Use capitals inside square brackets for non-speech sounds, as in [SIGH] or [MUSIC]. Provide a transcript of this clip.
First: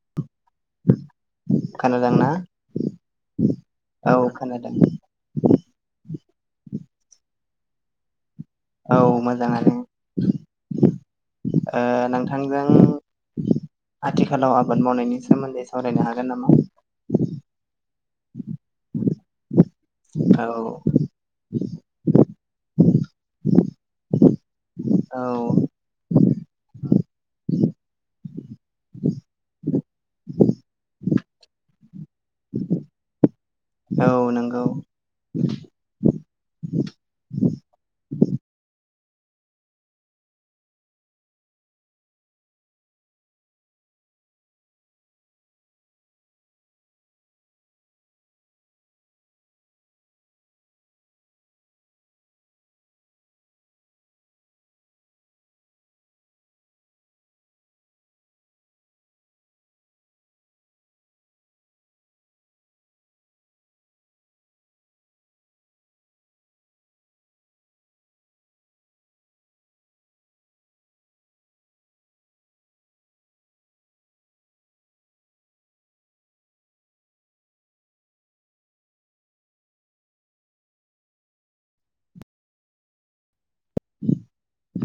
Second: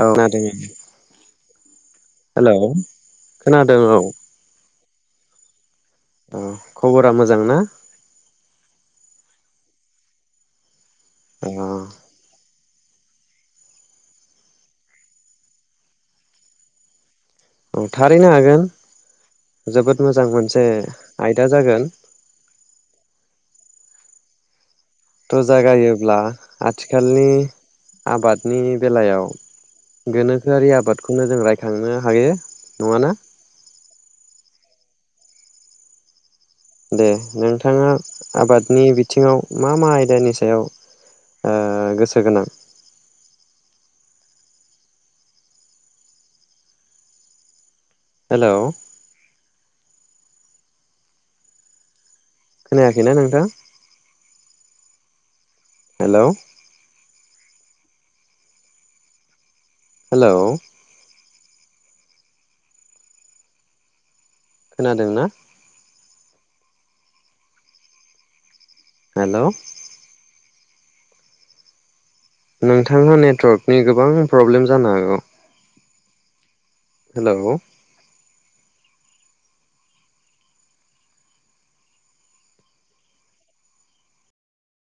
औ [UNINTELLIGIBLE] [INAUDIBLE] खोनादों ना? हेलौ औ खोनादों। औ खबरा मोजांना? औ मोजाङानो। अ ओ नोंथां जों आथिखालाव आबाद मावनायनि सोमोन्दै सावरायनो हागोन नामा? औ थारैनो हागोन। जोबोद मोजां औ मोनसे आयदा जागोन। [INAUDIBLE] थ' औ जागायोब्ला आथि खालनि आबाद नि बेलायाव गोनोखोआरि आबादखौनो जों रायखांनो हायो नङाना। औ नंगौ। दे नोंथाङा आबादनि बिथिङाव मा मा आयदानि सायाव गोसो गोनां? हेलौ? खोनायाखैना नोंथां? हेलौ हेलौ खोनादोंना? हेलौ नोंथांमोन नेर्टकनि गोबां प्रब्लेम जानो हागौ। हेलौ